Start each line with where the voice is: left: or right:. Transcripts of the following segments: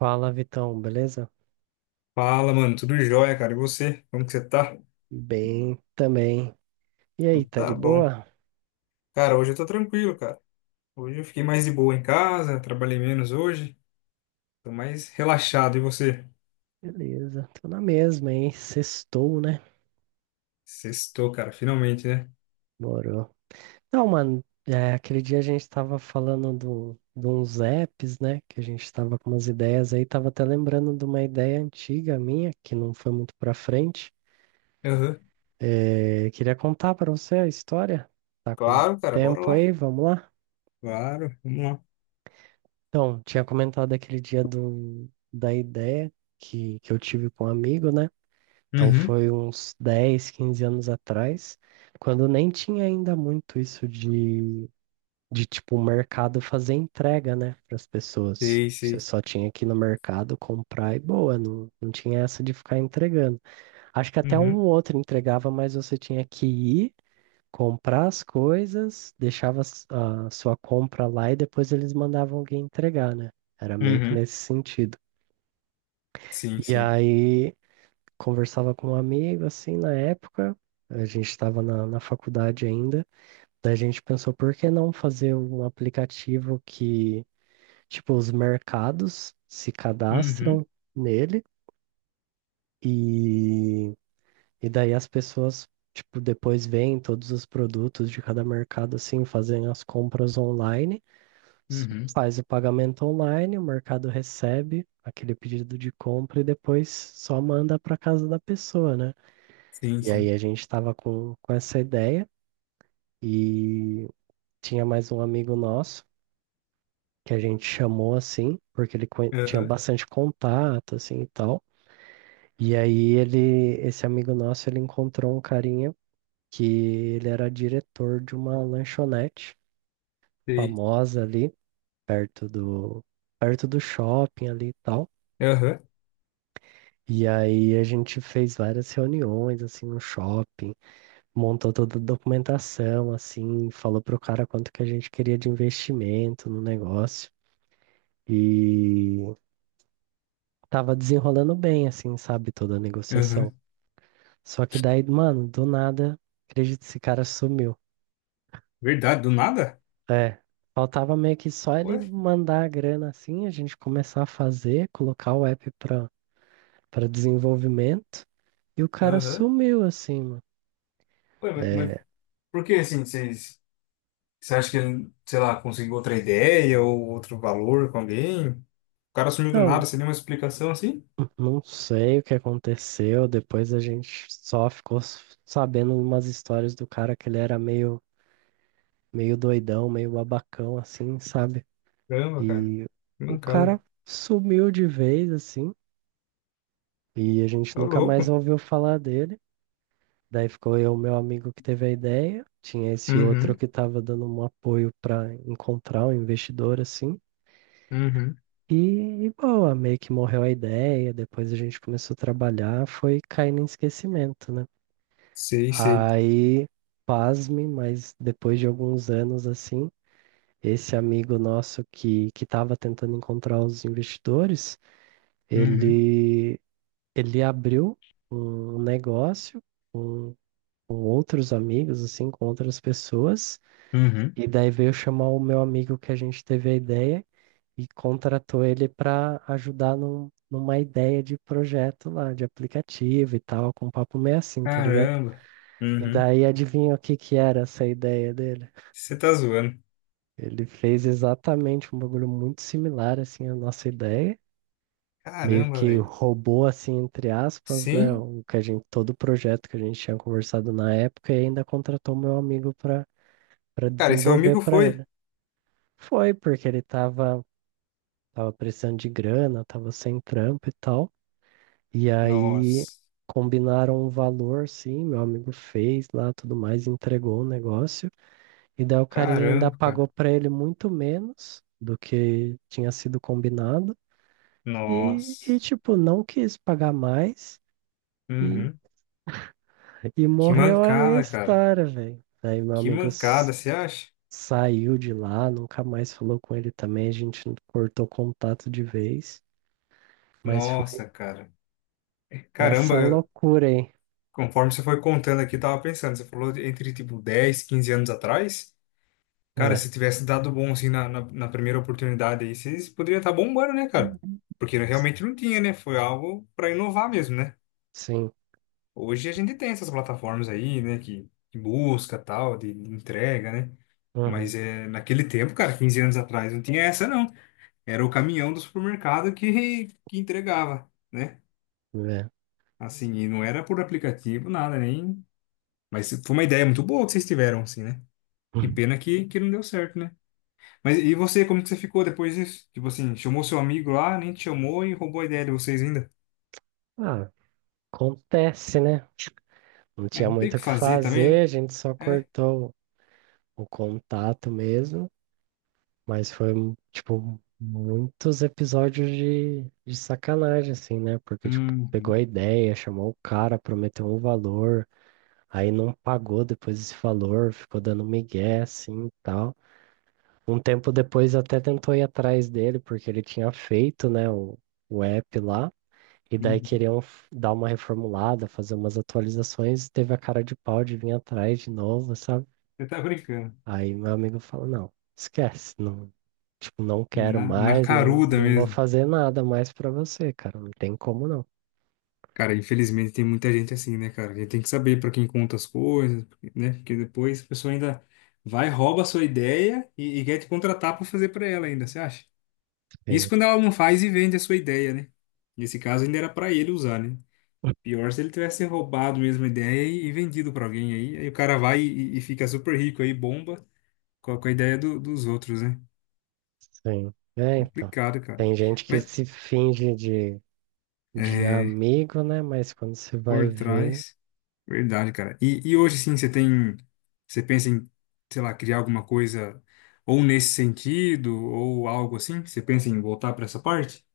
right: Fala, Vitão, beleza?
left: Fala, mano, tudo jóia, cara. E você? Como que você tá?
right: Bem também. E
left: Então
right: aí, tá de
left: tá bom.
right: boa?
left: Cara, hoje eu tô tranquilo, cara. Hoje eu fiquei mais de boa em casa, trabalhei menos hoje, tô mais relaxado. E você?
right: Beleza, tô na mesma, hein? Sextou, né?
left: Sextou, cara, finalmente, né?
right: Morou. Não, mano, é, aquele dia a gente tava falando de uns apps, né? Que a gente tava com umas ideias aí, tava até lembrando de uma ideia antiga minha, que não foi muito pra frente.
left: Aham.
right: É, queria contar pra você a história. Tá com
left: Claro, cara, bora
right: tempo
left: lá.
right: aí? Vamos lá?
left: Claro, vamos lá.
right: Então, tinha comentado aquele dia da ideia que eu tive com um amigo, né? Então
left: Uhum.
right: foi uns 10, 15 anos atrás, quando nem tinha ainda muito isso de tipo, o mercado fazer entrega, né, para as pessoas.
left: Sei,
right: Você
left: sei.
right: só tinha que ir no mercado comprar e boa, não tinha essa de ficar entregando. Acho que até um
left: Uhum.
right: ou outro entregava, mas você tinha que ir comprar as coisas, deixava a sua compra lá e depois eles mandavam alguém entregar, né? Era meio que
left: Uhum.
right: nesse sentido.
left: Sim,
right: E
left: sim.
right: aí conversava com um amigo, assim, na época, a gente estava na faculdade ainda, daí a gente pensou, por que não fazer um aplicativo que, tipo, os mercados se
left: Uhum.
right: cadastram nele e, e daí as pessoas, tipo, depois veem todos os produtos de cada mercado, assim, fazem as compras online, s-
left: Uhum.
right: faz o pagamento online, o mercado recebe aquele pedido de compra e depois só manda para casa da pessoa, né?
left: Sim,
right: E aí
left: sim.
right: a gente estava com essa ideia e tinha mais um amigo nosso que a gente chamou assim, porque ele tinha
left: Aham.
right: bastante contato assim e tal. E aí ele, esse amigo nosso, ele encontrou um carinha que ele era diretor de uma lanchonete
left: Sei.
right: famosa ali perto do perto do shopping ali e tal.
left: Aham.
right: E aí a gente fez várias reuniões assim no shopping montou toda a documentação, assim, falou pro cara quanto que a gente queria de investimento no negócio e tava desenrolando bem, assim, sabe, toda a negociação.
left: Aham.
right: Só que daí, mano, do nada, acredito, esse cara sumiu.
left: Verdade, do nada?
right: É, faltava meio que só ele
left: Ué?
right: mandar a grana, assim, a gente começar a fazer, colocar o app para desenvolvimento e o cara
left: Aham.
right: sumiu, assim, mano.
left: Ué, mas
right: É,
left: por que assim vocês. Você acha que ele, sei lá, conseguiu outra ideia ou outro valor com alguém? O cara sumiu do
right: não,
left: nada, você deu uma explicação assim?
right: não sei o que aconteceu. Depois a gente só ficou sabendo umas histórias do cara que ele era meio doidão, meio babacão, assim, sabe?
left: Caramba, cara.
right: E
left: Que
right: o
left: mancada.
right: cara sumiu de vez, assim, e a gente
left: É o
right: nunca
left: louco.
right: mais ouviu falar dele. Daí ficou eu, meu amigo, que teve a ideia. Tinha esse outro
left: Uhum,
right: que estava dando um apoio para encontrar um investidor, assim.
left: uhum.
right: E, e boa, meio que morreu a ideia. Depois a gente começou a trabalhar, foi caindo em esquecimento, né?
left: Sei, sei.
right: Aí, pasme, mas depois de alguns anos assim, esse amigo nosso que estava tentando encontrar os investidores,
left: Uhum,
right: ele ele abriu um negócio com, com outros amigos, assim, com outras pessoas,
left: uhum.
right: e daí veio chamar o meu amigo que a gente teve a ideia e contratou ele para ajudar numa ideia de projeto lá, de aplicativo e tal, com um papo meio assim, tá ligado?
left: Caramba.
right: E
left: Uhum.
right: daí adivinha o que que era essa ideia dele?
left: Você tá zoando.
right: Ele fez exatamente um bagulho muito similar assim à nossa ideia, meio
left: Caramba,
right: que
left: velho.
right: roubou assim entre aspas, né,
left: Sim?
right: o que a gente todo o projeto que a gente tinha conversado na época e ainda contratou meu amigo para
left: Cara, e seu
right: desenvolver
left: amigo
right: para
left: foi?
right: ele. Foi porque ele tava precisando de grana, tava sem trampo e tal. E aí
left: Nossa.
right: combinaram um valor, sim, meu amigo fez lá, tudo mais, entregou o negócio. E daí o carinha ainda
left: Caramba,
right: pagou
left: cara.
right: pra ele muito menos do que tinha sido combinado. E
left: Nossa.
right: tipo, não quis pagar mais. E,
left: Uhum.
right: e
left: Que
right: morreu aí a
left: mancada, cara.
right: história, velho. Aí meu
left: Que
right: amigo
left: mancada, você acha?
right: saiu de lá, nunca mais falou com ele também. A gente cortou contato de vez. Mas
left: Nossa, cara.
right: foi
left: Caramba.
right: essa loucura, hein?
left: Conforme você foi contando aqui, eu tava pensando, você falou entre tipo 10, 15 anos atrás. Cara,
right: É,
left: se tivesse dado bom assim na primeira oportunidade aí, vocês poderiam estar bombando, né, cara? Porque
right: s-
left: realmente não tinha, né? Foi algo para inovar mesmo, né?
right: sim.
left: Hoje a gente tem essas plataformas aí, né, que busca tal, de entrega, né?
right: Uhum,
left: Mas é, naquele tempo, cara, 15 anos atrás, não tinha essa, não. Era o caminhão do supermercado que entregava, né?
right: é.
left: Assim, e não era por aplicativo, nada, nem. Mas foi uma ideia muito boa que vocês tiveram, assim, né? Que pena que não deu certo, né? Mas e você, como que você ficou depois disso? Tipo assim, chamou seu amigo lá, nem te chamou e roubou a ideia de vocês ainda.
right: Ah, acontece, né? Não
left: É,
right: tinha
left: não tem o
right: muito o
left: que
right: que
left: fazer também,
right: fazer,
left: né?
right: a gente só
left: É.
right: cortou o contato mesmo, mas foi, tipo, muitos episódios de sacanagem, assim, né? Porque, tipo, pegou
left: Uhum,
right: a ideia, chamou o cara, prometeu um valor, aí não pagou depois esse valor, ficou dando migué, assim, e tal. Um tempo depois até tentou ir atrás dele, porque ele tinha feito, né, o app lá, e daí
left: uhum.
right: queriam dar uma reformulada, fazer umas atualizações, teve a cara de pau de vir atrás de novo, sabe?
left: Você tá brincando.
right: Aí meu amigo fala, não, esquece, não, tipo, não quero
left: Na
right: mais, não,
left: caruda
right: não vou
left: mesmo.
right: fazer nada mais pra você, cara, não tem como não.
left: Cara, infelizmente tem muita gente assim, né, cara? A gente tem que saber pra quem conta as coisas, né? Porque depois a pessoa ainda vai, rouba a sua ideia e quer te contratar pra fazer pra ela ainda, você acha? Isso
right: Sim,
left: quando ela não faz e vende a sua ideia, né? Nesse caso ainda era pra ele usar, né? Pior se ele tivesse roubado mesmo a ideia e vendido pra alguém aí. Aí o cara vai e fica super rico aí, bomba, com a ideia dos outros, né?
right: sim. É, então,
left: Complicado, cara.
right: tem gente que
left: Mas,
right: se finge de
left: é,
right: amigo, né, mas quando você vai
left: por
right: ver,
left: trás, verdade, cara. E hoje, sim, você tem, você pensa em, sei lá, criar alguma coisa ou nesse sentido, ou algo assim? Você pensa em voltar pra essa parte?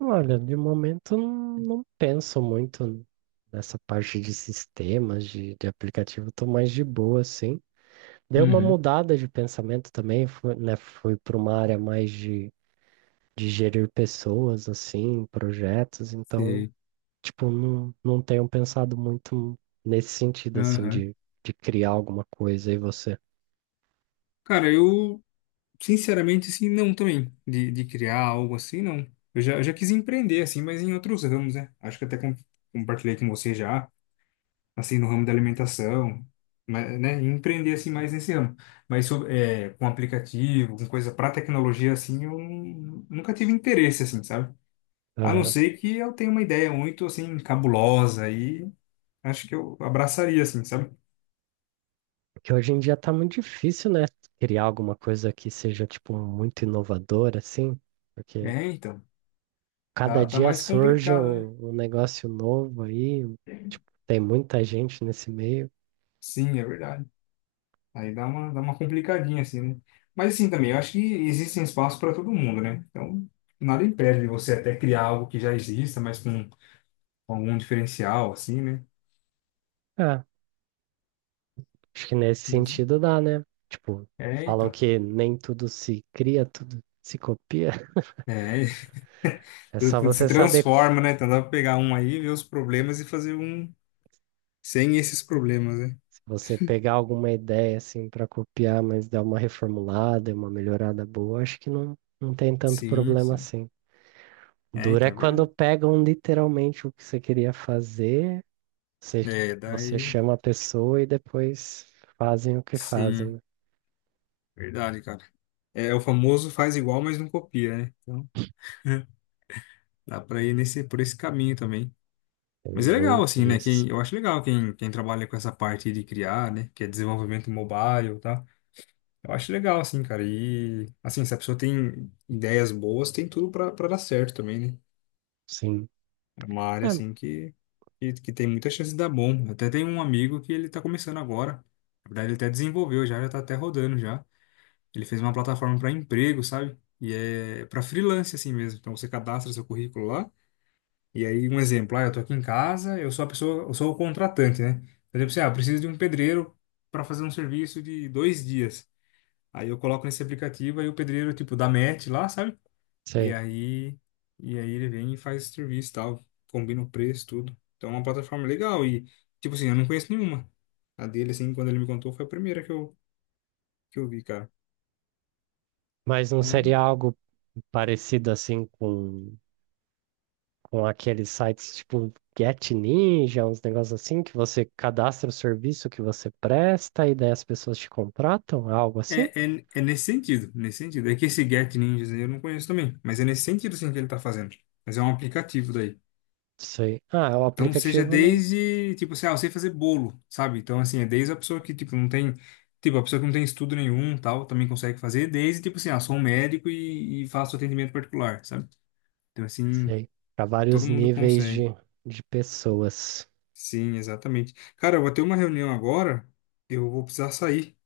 right: olha, de momento não, não penso muito nessa parte de sistemas, de aplicativo, tô mais de boa, assim. Deu uma
left: Uhum.
right: mudada de pensamento também, fui, né, fui para uma área mais de gerir pessoas, assim, projetos, então,
left: Sei.
right: tipo, não, não tenho pensado muito nesse sentido, assim,
left: Aham.
right: de criar alguma coisa e você.
left: Cara, eu Sinceramente, assim, não também. De criar algo assim, não. Eu já quis empreender, assim, mas em outros ramos, né? Acho que até compartilhei com você já, assim, no ramo da alimentação, mas, né? Empreender, assim, mais nesse ramo. Mas sobre, é, com aplicativo, com coisa para tecnologia, assim, eu nunca tive interesse, assim, sabe? A não
right: Aham.
left: ser que eu tenha uma ideia muito, assim, cabulosa e acho que eu abraçaria, assim, sabe?
right: Porque hoje em dia tá muito difícil, né? Criar alguma coisa que seja, tipo, muito inovadora, assim, porque
left: É, então.
right: cada
left: Tá
right: dia
left: mais
right: surge
left: complicado, né?
right: um negócio novo aí, tipo, tem muita gente nesse meio.
left: Sim, é verdade. Aí dá uma complicadinha, assim, né? Mas assim também, eu acho que existem espaços para todo mundo, né? Então, nada impede de você até criar algo que já exista, mas com algum diferencial, assim, né?
right: Ah, acho que nesse
left: Mas,
right: sentido dá, né? Tipo,
left: é,
right: falam
left: então.
right: que nem tudo se cria, tudo se copia.
left: É,
right: É
left: tudo,
right: só
left: tudo
right: você
left: se
right: saber
left: transforma, né? Então dá pra pegar um aí, ver os problemas e fazer um sem esses problemas, né?
right: se você pegar alguma ideia assim para copiar, mas dar uma reformulada, e uma melhorada boa, acho que não, não tem tanto
left: Sim,
right: problema
left: sim.
right: assim.
left: É,
right: Dura é
left: então é
right: quando
left: verdade.
right: pegam literalmente o que você queria fazer, você,
left: É,
right: você
left: daí,
right: chama a pessoa e depois fazem o que fazem, né?
left: sim, verdade, cara. É o famoso faz igual, mas não copia, né? Então dá pra ir nesse, por esse caminho também.
right: Tem
left: Mas é legal,
right: muito
left: assim, né?
right: disso.
left: Eu acho legal quem trabalha com essa parte de criar, né? Que é desenvolvimento mobile, tá? Eu acho legal, assim, cara. E, assim, se a pessoa tem ideias boas, tem tudo pra dar certo também, né?
right: Sim.
left: É uma área,
right: É,
left: assim, que tem muita chance de dar bom. Eu Até tem um amigo que ele tá começando agora. Na verdade, ele até desenvolveu já. Já tá até rodando já. Ele fez uma plataforma para emprego, sabe? E é para freelance, assim mesmo. Então, você cadastra seu currículo lá. E aí, um exemplo, ah, eu tô aqui em casa, eu sou a pessoa, eu sou o contratante, né? Por exemplo, assim, ah, eu preciso de um pedreiro para fazer um serviço de 2 dias. Aí eu coloco nesse aplicativo, aí o pedreiro, tipo, dá match lá, sabe? E
right: sei.
left: aí, e aí ele vem e faz o serviço e tal, combina o preço, tudo. Então é uma plataforma legal e, tipo assim, eu não conheço nenhuma. A dele, assim, quando ele me contou, foi a primeira que eu vi, cara.
right: Mas não
left: Então,
right: seria algo parecido assim com aqueles sites tipo Get Ninja, uns negócios assim, que você cadastra o serviço que você presta e daí as pessoas te contratam, algo assim?
left: é nesse sentido, nesse sentido. É que esse Get Ninjas aí eu não conheço também, mas é nesse sentido, assim, que ele tá fazendo. Mas é um aplicativo daí.
right: Sei. Ah, o
left: Então, seja
right: aplicativo não
left: desde, tipo assim, ah, eu sei fazer bolo, sabe? Então, assim, é desde a pessoa que, tipo, não tem, tipo, a pessoa que não tem estudo nenhum, tal, também consegue fazer, desde, tipo assim, ah, sou um médico e faço atendimento particular, sabe? Então, assim,
right: sei. Para
left: todo
right: vários
left: mundo
right: níveis
left: consegue.
right: de pessoas.
left: Sim, exatamente. Cara, eu vou ter uma reunião agora, eu vou precisar sair,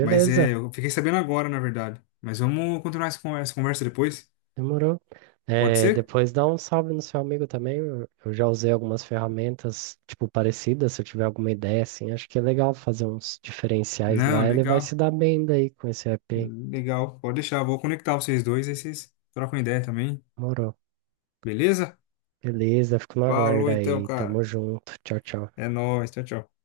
left: mas é, eu fiquei sabendo agora, na verdade. Mas vamos continuar essa conversa depois?
right: demorou.
left: Pode
right: É,
left: ser?
right: depois dá um salve no seu amigo também. Eu já usei algumas ferramentas, tipo, parecidas. Se eu tiver alguma ideia, assim, acho que é legal fazer uns diferenciais
left: Não,
right: lá. Ele vai se
left: legal.
right: dar bem daí com esse app. Aí.
left: Legal, pode deixar, vou conectar vocês dois, aí vocês trocam ideia também,
right: Demorou.
left: beleza?
right: Beleza, fico no
left: Falou
right: aguardo
left: então,
right: aí. Tamo
left: cara.
right: junto. Tchau, tchau.
left: É nóis. Tchau, tchau.